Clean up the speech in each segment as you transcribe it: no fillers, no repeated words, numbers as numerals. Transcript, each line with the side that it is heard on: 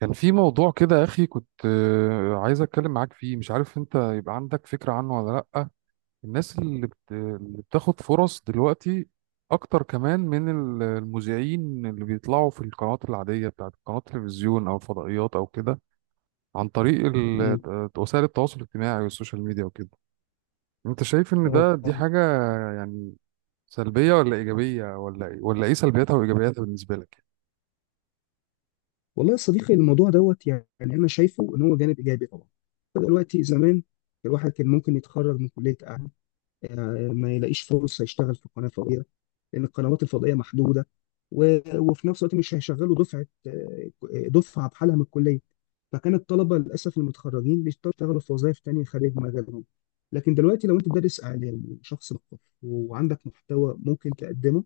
right: كان في موضوع كده يا أخي كنت عايز أتكلم معاك فيه. مش عارف أنت يبقى عندك فكرة عنه ولا لأ؟ الناس اللي بتاخد فرص دلوقتي أكتر كمان من المذيعين اللي بيطلعوا في القنوات العادية بتاعت قنوات التلفزيون أو الفضائيات أو كده، عن طريق
left: مم.
right: وسائل التواصل الاجتماعي والسوشيال ميديا وكده. أنت شايف إن
left: آه.
right: دي حاجة يعني سلبية ولا إيجابية، ولا ولا إيه سلبياتها وإيجابياتها بالنسبة لك؟
left: والله يا صديقي، الموضوع دوت يعني انا شايفه ان هو جانب ايجابي طبعا. دلوقتي زمان الواحد كان ممكن يتخرج من كليه اعلام، ما يلاقيش فرصه يشتغل في قناه فضائيه، لان القنوات الفضائيه محدوده. و... وفي نفس الوقت مش هيشغلوا دفعه، دفعه بحالها من الكليه. فكان الطلبه للاسف المتخرجين يشتغلوا في وظائف تانيه خارج مجالهم. لكن دلوقتي لو انت دارس اعلام وشخص مثقف وعندك محتوى ممكن تقدمه،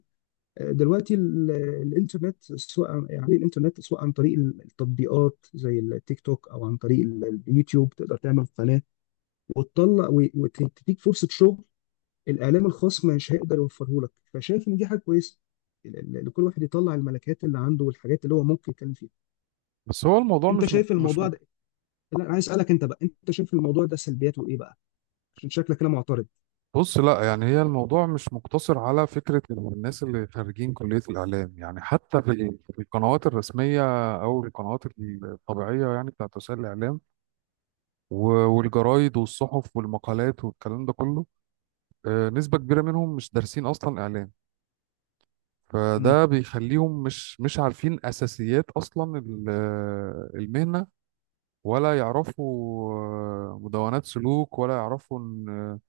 left: دلوقتي الانترنت سواء عن طريق التطبيقات زي التيك توك او عن طريق اليوتيوب تقدر تعمل قناه وتطلع و- وتديك فرصه شغل. الاعلام الخاص مش هيقدر يوفره لك، فشايف ان دي حاجه كويسه، لكل واحد يطلع الملكات اللي عنده والحاجات اللي هو ممكن يتكلم فيها.
right: بس هو الموضوع
left: انت
right: مش م...
left: شايف
right: مش
left: الموضوع ده؟ لا، انا عايز اسالك انت بقى، انت شايف الموضوع ده سلبياته ايه بقى؟ عشان شكلك كده معترض.
right: بص، لا، يعني هي الموضوع مش مقتصر على فكرة الناس اللي خارجين كلية الإعلام، يعني حتى في القنوات الرسمية أو القنوات الطبيعية يعني بتاعت وسائل الإعلام، والجرايد والصحف والمقالات والكلام ده كله. نسبة كبيرة منهم مش دارسين أصلا إعلام،
left: امم.
right: فده بيخليهم مش عارفين أساسيات أصلا المهنة، ولا يعرفوا مدونات سلوك، ولا يعرفوا إن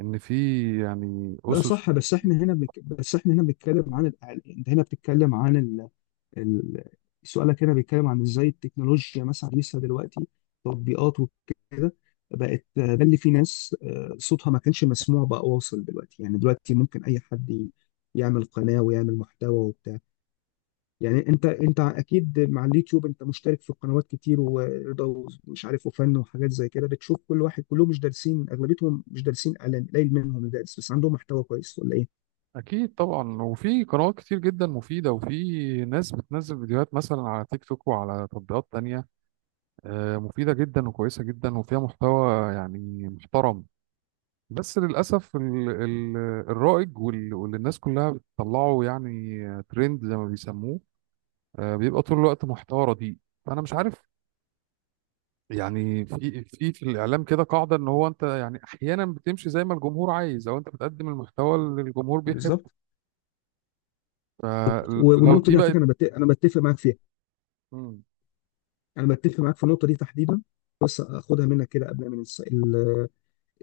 right: إن في يعني
left: ده
right: أسس.
left: صح، بس احنا هنا بنتكلم عن الاعلام، انت هنا بتتكلم عن ال- سؤالك هنا بيتكلم عن ازاي التكنولوجيا مثلا لسه دلوقتي تطبيقات وكده بقت، ده اللي في ناس صوتها ما كانش مسموع بقى واصل دلوقتي، يعني دلوقتي ممكن اي حد يعمل قناة ويعمل محتوى وبتاع. يعني انت اكيد مع اليوتيوب انت مشترك في قنوات كتير، ورضا ومش عارف وفن وحاجات زي كده، بتشوف كل واحد، كلهم مش دارسين، اغلبيتهم مش دارسين اعلان، قليل منهم اللي دارس، بس عندهم محتوى كويس ولا ايه؟
right: أكيد طبعا، وفي قنوات كتير جدا مفيدة، وفي ناس بتنزل فيديوهات مثلا على تيك توك وعلى تطبيقات تانية مفيدة جدا وكويسة جدا وفيها محتوى يعني محترم. بس للأسف ال الرائج واللي الناس كلها بتطلعه يعني ترند زي ما بيسموه، بيبقى طول الوقت محتوى رديء. فأنا مش عارف، يعني في الإعلام كده قاعدة إن هو أنت يعني أحيانا بتمشي زي ما الجمهور عايز، أو أنت بتقدم المحتوى اللي الجمهور بيحبه.
left: بالظبط. و-
right: فلو
left: والنقطة
right: دي
left: دي على فكرة
right: بقت.
left: انا بتفق معاك فيها. انا بتفق معاك في النقطه دي تحديدا. بس اخدها منك كده قبل من الس... ال...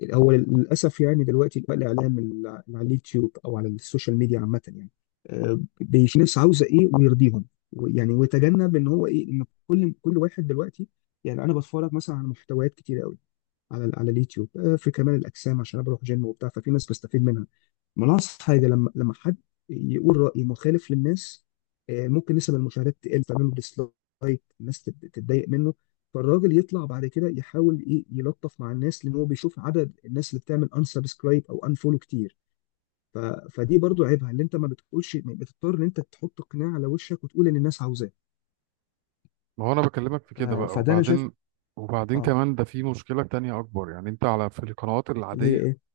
left: ال- هو للاسف يعني دلوقتي بقى الاعلام على اليوتيوب او على السوشيال ميديا عامه يعني، بيش ناس عاوزه ايه ويرضيهم، يعني ويتجنب ان هو ايه ان كل واحد دلوقتي، يعني انا بتفرج مثلا على محتويات كتير قوي على على اليوتيوب، في كمال الاجسام عشان انا بروح جيم وبتاع، ففي ناس بستفيد منها. ما انا أقصد حاجه، لما حد يقول راي مخالف للناس، ممكن نسب المشاهدات تقل، تعمل له ديسلايك، الناس تتضايق منه، فالراجل يطلع بعد كده يحاول ايه، يلطف مع الناس، لان هو بيشوف عدد الناس اللي بتعمل انسبسكرايب او انفولو كتير. ف... فدي برضو عيبها اللي انت ما بتقولش، بتضطر ان انت تحط قناع على وشك وتقول ان الناس عاوزاه.
right: ما هو انا بكلمك في
left: ف...
right: كده بقى
left: فده انا شايف.
right: وبعدين. وبعدين
left: اه،
right: كمان ده في مشكلة تانية اكبر، يعني انت على في القنوات
left: اللي هي
right: العادية،
left: ايه؟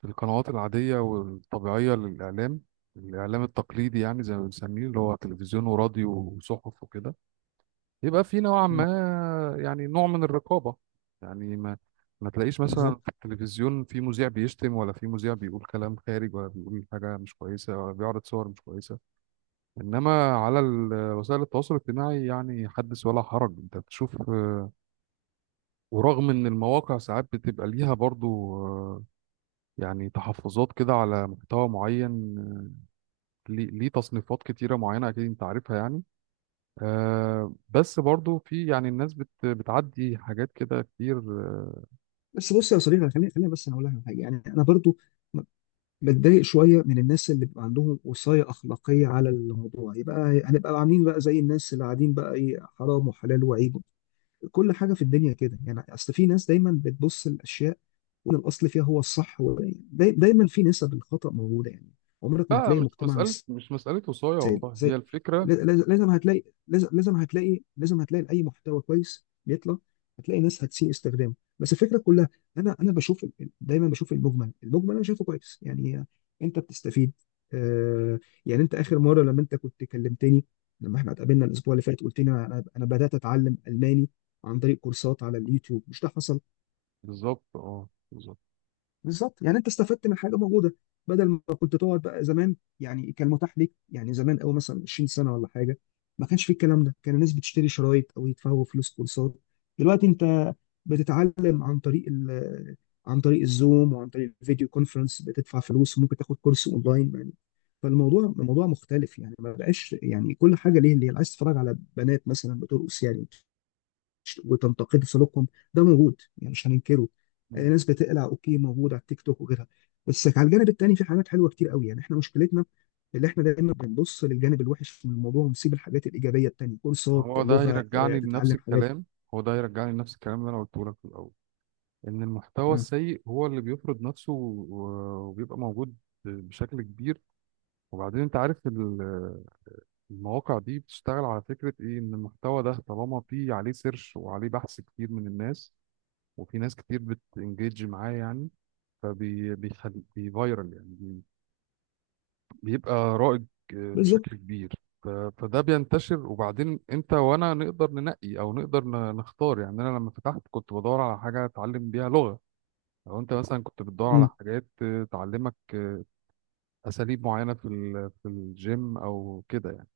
right: في القنوات العادية والطبيعية للاعلام، الاعلام التقليدي يعني زي ما بنسميه اللي هو تلفزيون وراديو وصحف وكده، يبقى في نوعا
left: مم.
right: ما يعني نوع من الرقابة. يعني ما تلاقيش مثلا
left: بالظبط.
right: في التلفزيون في مذيع بيشتم، ولا في مذيع بيقول كلام خارج، ولا بيقول حاجة مش كويسة، ولا بيعرض صور مش كويسة. انما على وسائل التواصل الاجتماعي يعني حدث ولا حرج، انت بتشوف. ورغم ان المواقع ساعات بتبقى ليها برضو يعني تحفظات كده على محتوى معين، ليه تصنيفات كتيرة معينة اكيد انت عارفها، يعني بس برضو في يعني الناس بتعدي حاجات كده كتير.
left: بس بص يا صديقي، خليني بس انا اقول لك على حاجه، يعني انا برضو بتضايق شويه من الناس اللي بيبقى عندهم وصايه اخلاقيه على الموضوع، يبقى هنبقى عاملين بقى زي الناس اللي قاعدين بقى ايه حرام وحلال وعيب كل حاجه في الدنيا كده، يعني اصل في ناس دايما بتبص الاشياء وان الاصل فيها هو الصح دايما في نسب الخطا موجوده يعني، عمرك ما
right: لا
left: هتلاقي
right: مش
left: مجتمع
right: مسألة مش مسألة وصاية،
left: سالي
right: والله هي
left: زي
right: الفكرة.
left: لازم هتلاقي، لازم هتلاقي اي محتوى كويس بيطلع، هتلاقي ناس هتسيء استخدامه، بس الفكره كلها، انا بشوف دايما بشوف المجمل، انا شايفه كويس يعني. انت بتستفيد. آه. يعني انت، اخر مره لما كنت كلمتني لما احنا اتقابلنا الاسبوع اللي فات، قلت لي انا بدات اتعلم الماني عن طريق كورسات على اليوتيوب، مش ده حصل؟
right: بالظبط، اه، بالظبط.
left: بالظبط، يعني انت استفدت من حاجه موجوده، بدل ما كنت تقعد بقى زمان، يعني كان متاح ليك، يعني زمان قوي مثلا 20 سنه ولا حاجه، ما كانش في الكلام ده، كان الناس بتشتري شرايط او يدفعوا فلوس كورسات. دلوقتي انت بتتعلم عن طريق عن طريق الزوم وعن طريق الفيديو كونفرنس، بتدفع فلوس وممكن تاخد كورس اونلاين يعني. فالموضوع، الموضوع مختلف يعني، ما بقاش يعني كل حاجه ليه. اللي عايز تتفرج على بنات مثلا بترقص يعني وتنتقدوا سلوكهم، ده موجود يعني، مش هننكره.
right: مم.
left: ناس بتقلع، اوكي موجود على التيك توك وغيرها، بس على الجانب التاني في حاجات حلوه كتير قوي، يعني احنا مشكلتنا اللي احنا دايما بنبص للجانب الوحش من الموضوع ونسيب الحاجات الايجابيه التانيه، كورسات
right: هو ده
left: لغه،
right: هيرجعني لنفس
left: تتعلم حاجات.
right: الكلام هو ده هيرجعني لنفس الكلام اللي انا قلته لك في الاول، ان المحتوى
left: مم.
right: السيء هو اللي بيفرض نفسه وبيبقى موجود بشكل كبير. وبعدين انت عارف المواقع دي بتشتغل على فكرة ايه، ان المحتوى ده طالما فيه عليه سيرش وعليه بحث كتير من الناس، وفي ناس كتير بتنجيج معاه يعني. فبيخلي بيفايرال يعني بيبقى رائج،
left: بالظبط.
right: بشكل كبير. فده بينتشر. وبعدين انت وانا نقدر ننقي، او نقدر نختار. يعني انا لما فتحت كنت بدور على حاجة اتعلم بيها لغة. لو انت مثلا كنت بتدور على
left: امم.
right: حاجات تعلمك اساليب معينة في الجيم او كده،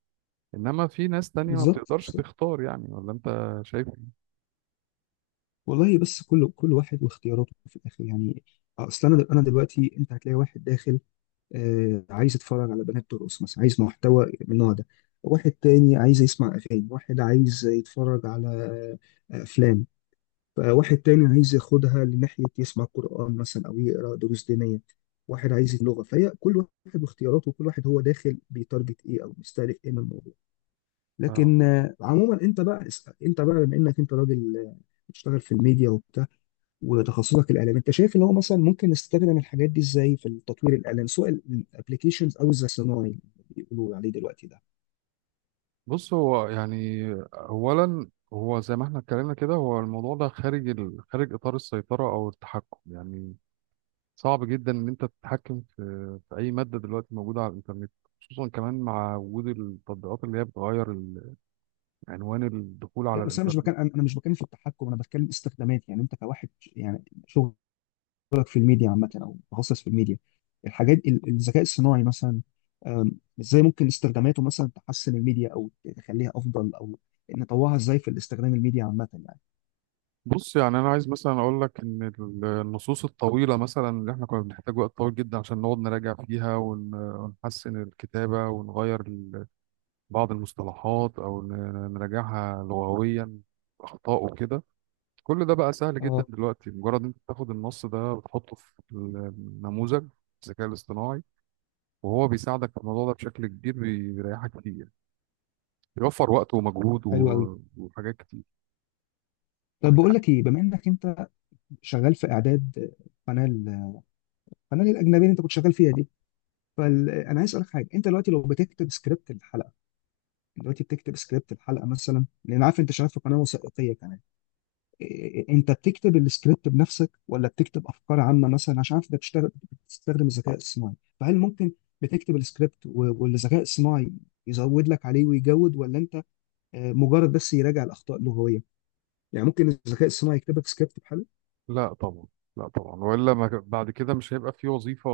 right: انما في ناس تانية ما
left: بالظبط،
right: بتقدرش
left: بالظبط.
right: تختار، يعني ولا انت شايف إيه؟
left: والله بس كل واحد واختياراته في الاخر يعني، اصل انا، دلوقتي انت هتلاقي واحد داخل، عايز يتفرج على بنات ترقص مثلا، عايز محتوى من النوع ده. واحد تاني عايز يسمع أغاني، واحد عايز يتفرج على، أفلام. واحد تاني عايز ياخدها لناحية يسمع قرآن مثلا أو يقرأ دروس دينية. واحد عايز اللغة، فهي كل واحد واختياراته، وكل واحد هو داخل بيتارجت إيه أو بيستهدف إيه من الموضوع.
right: آه،
left: لكن عموما أنت بقى اسأل، أنت بقى بما إنك أنت راجل بتشتغل في الميديا وتخصصك الاعلام، انت شايف ان هو مثلا ممكن نستخدم الحاجات دي ازاي في التطوير الاعلام، سواء الابلكيشنز او الذكاء الصناعي اللي بيقولوا عليه دلوقتي ده؟
right: بص، هو يعني اولا هو زي ما احنا اتكلمنا كده، هو الموضوع ده خارج خارج اطار السيطرة او التحكم، يعني صعب جدا ان انت تتحكم في اي مادة دلوقتي موجودة على الانترنت، خصوصا كمان مع وجود التطبيقات اللي هي بتغير عنوان الدخول على
left: لا بس انا مش
right: الانترنت.
left: بتكلم، في التحكم، انا بتكلم استخدامات. يعني انت كواحد، يعني شغلك في الميديا عامه او متخصص في الميديا، الحاجات الذكاء الصناعي مثلا، أم، ازاي ممكن استخداماته مثلا تحسن الميديا او تخليها افضل او نطوعها ازاي في الاستخدام الميديا عامه يعني.
right: بص، يعني انا عايز مثلا اقول لك ان النصوص الطويله مثلا اللي احنا كنا بنحتاج وقت طويل جدا عشان نقعد نراجع فيها ونحسن الكتابه، ونغير بعض المصطلحات، او نراجعها لغويا، اخطاء وكده. كل ده بقى سهل جدا
left: اه،
right: دلوقتي، مجرد انت بتاخد النص ده وتحطه في النموذج، الذكاء الاصطناعي، وهو بيساعدك في الموضوع ده بشكل كبير، بيريحك كتير، بيوفر وقت ومجهود
left: حلو قوي.
right: وحاجات كتير.
left: طب بقول لك ايه، بما انك انت شغال في اعداد قناه، القناه الاجنبيه اللي انت كنت شغال فيها دي، فانا عايز اسالك حاجه، انت دلوقتي لو بتكتب سكريبت الحلقه، دلوقتي بتكتب سكريبت الحلقه مثلا، لان عارف انت شغال في قناه وثائقيه كمان، انت بتكتب السكريبت بنفسك ولا بتكتب افكار عامه مثلا، عشان عارف انت بتشتغل بتستخدم الذكاء الصناعي، فهل ممكن بتكتب السكريبت و- والذكاء الصناعي يزود لك عليه ويجود، ولا انت مجرد بس يراجع الاخطاء اللغويه؟ يعني ممكن الذكاء الصناعي يكتب لك سكريبت بحاله؟
right: لا طبعا، لا طبعا، والا ما ك- بعد كده مش هيبقى في وظيفة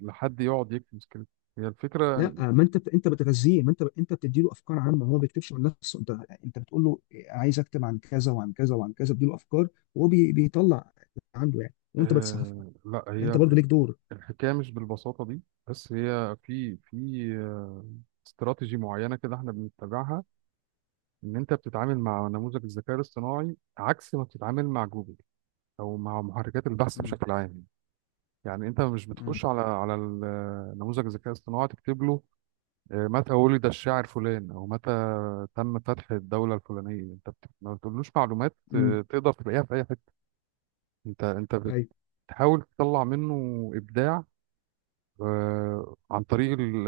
right: لحد يقعد يكتب سكريبت. هي الفكرة
left: لا، ما انت بتغذيه، ما انت بتدي له افكار عامه، هو ما بيكتبش من نفسه، انت انت بتقول له عايز اكتب عن كذا وعن كذا وعن كذا، بتدي له افكار، وهو بيطلع عنده يعني، وانت بتصحح له.
right: لا،
left: انت برضو ليك دور.
right: الحكاية مش بالبساطة دي. بس هي في آه، استراتيجي معينة كده احنا بنتبعها، ان انت بتتعامل مع نموذج الذكاء الاصطناعي عكس ما بتتعامل مع جوجل او مع محركات البحث
left: مم.
right: بشكل عام. يعني انت مش
left: مم.
right: بتخش على نموذج الذكاء الاصطناعي تكتب له إيه، متى ولد الشاعر فلان او متى تم فتح الدوله الفلانيه. انت ما بتقولوش معلومات
left: امم.
right: تقدر تلاقيها في اي حته. انت
left: ايوه.
right: بتحاول تطلع منه ابداع، عن طريق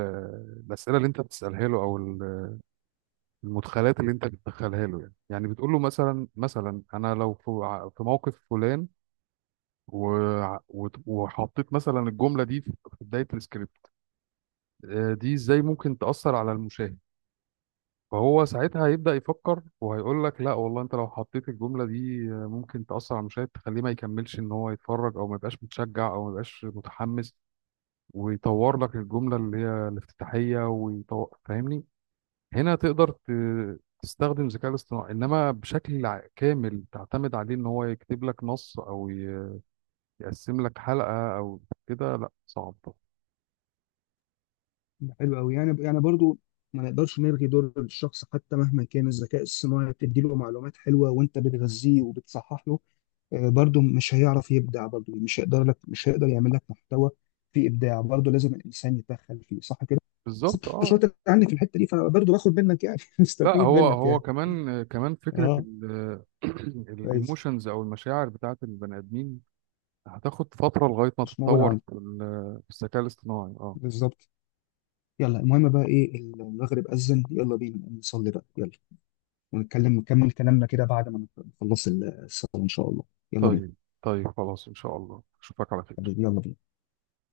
right: الاسئله اللي انت بتسالها له، او المدخلات اللي انت بتدخلها له. يعني بتقول له مثلا، انا لو في في موقف فلان، وحطيت مثلا الجمله دي في بدايه السكريبت، دي ازاي ممكن تاثر على المشاهد. فهو ساعتها هيبدأ يفكر وهيقول لك لا والله انت لو حطيت الجملة دي ممكن تأثر على المشاهد، تخليه ما يكملش ان هو يتفرج، او ما يبقاش متشجع، او ما يبقاش متحمس، ويطور لك الجملة اللي هي الافتتاحية ويطور. فاهمني؟ هنا تقدر تستخدم الذكاء الاصطناعي، انما بشكل كامل تعتمد عليه ان هو يكتب لك نص، او يقسم لك حلقة او كده، لا، صعب.
left: حلو قوي. يعني، برضو ما نقدرش نلغي دور الشخص، حتى مهما كان الذكاء الصناعي بتدي له معلومات حلوه وانت بتغذيه وبتصحح له، برضو مش هيعرف يبدع، برضو مش هيقدر لك، مش هيقدر يعمل لك محتوى فيه ابداع، برضو لازم الانسان يتدخل فيه، صح كده؟ بس انت
right: بالظبط، اه.
left: شاطر عني في الحته دي، فبرضو باخد منك يعني
right: لا
left: مستفيد
right: هو
left: منك
right: هو
left: يعني.
right: كمان كمان فكرة
left: اه، كويس.
right: الايموشنز او المشاعر بتاعت البني ادمين هتاخد فترة لغاية ما
left: مش موجود
right: تتطور
left: عندي.
right: في الذكاء الاصطناعي، اه.
left: بالظبط. يلا، المهم بقى ايه، المغرب أذن، يلا بينا نقوم نصلي بقى، يلا، ونتكلم نكمل كلامنا كده بعد ما نخلص الصلاة إن شاء الله. يلا بينا.
right: طيب، طيب خلاص ان شاء الله اشوفك على خير.
left: حبيبي، يلا بينا.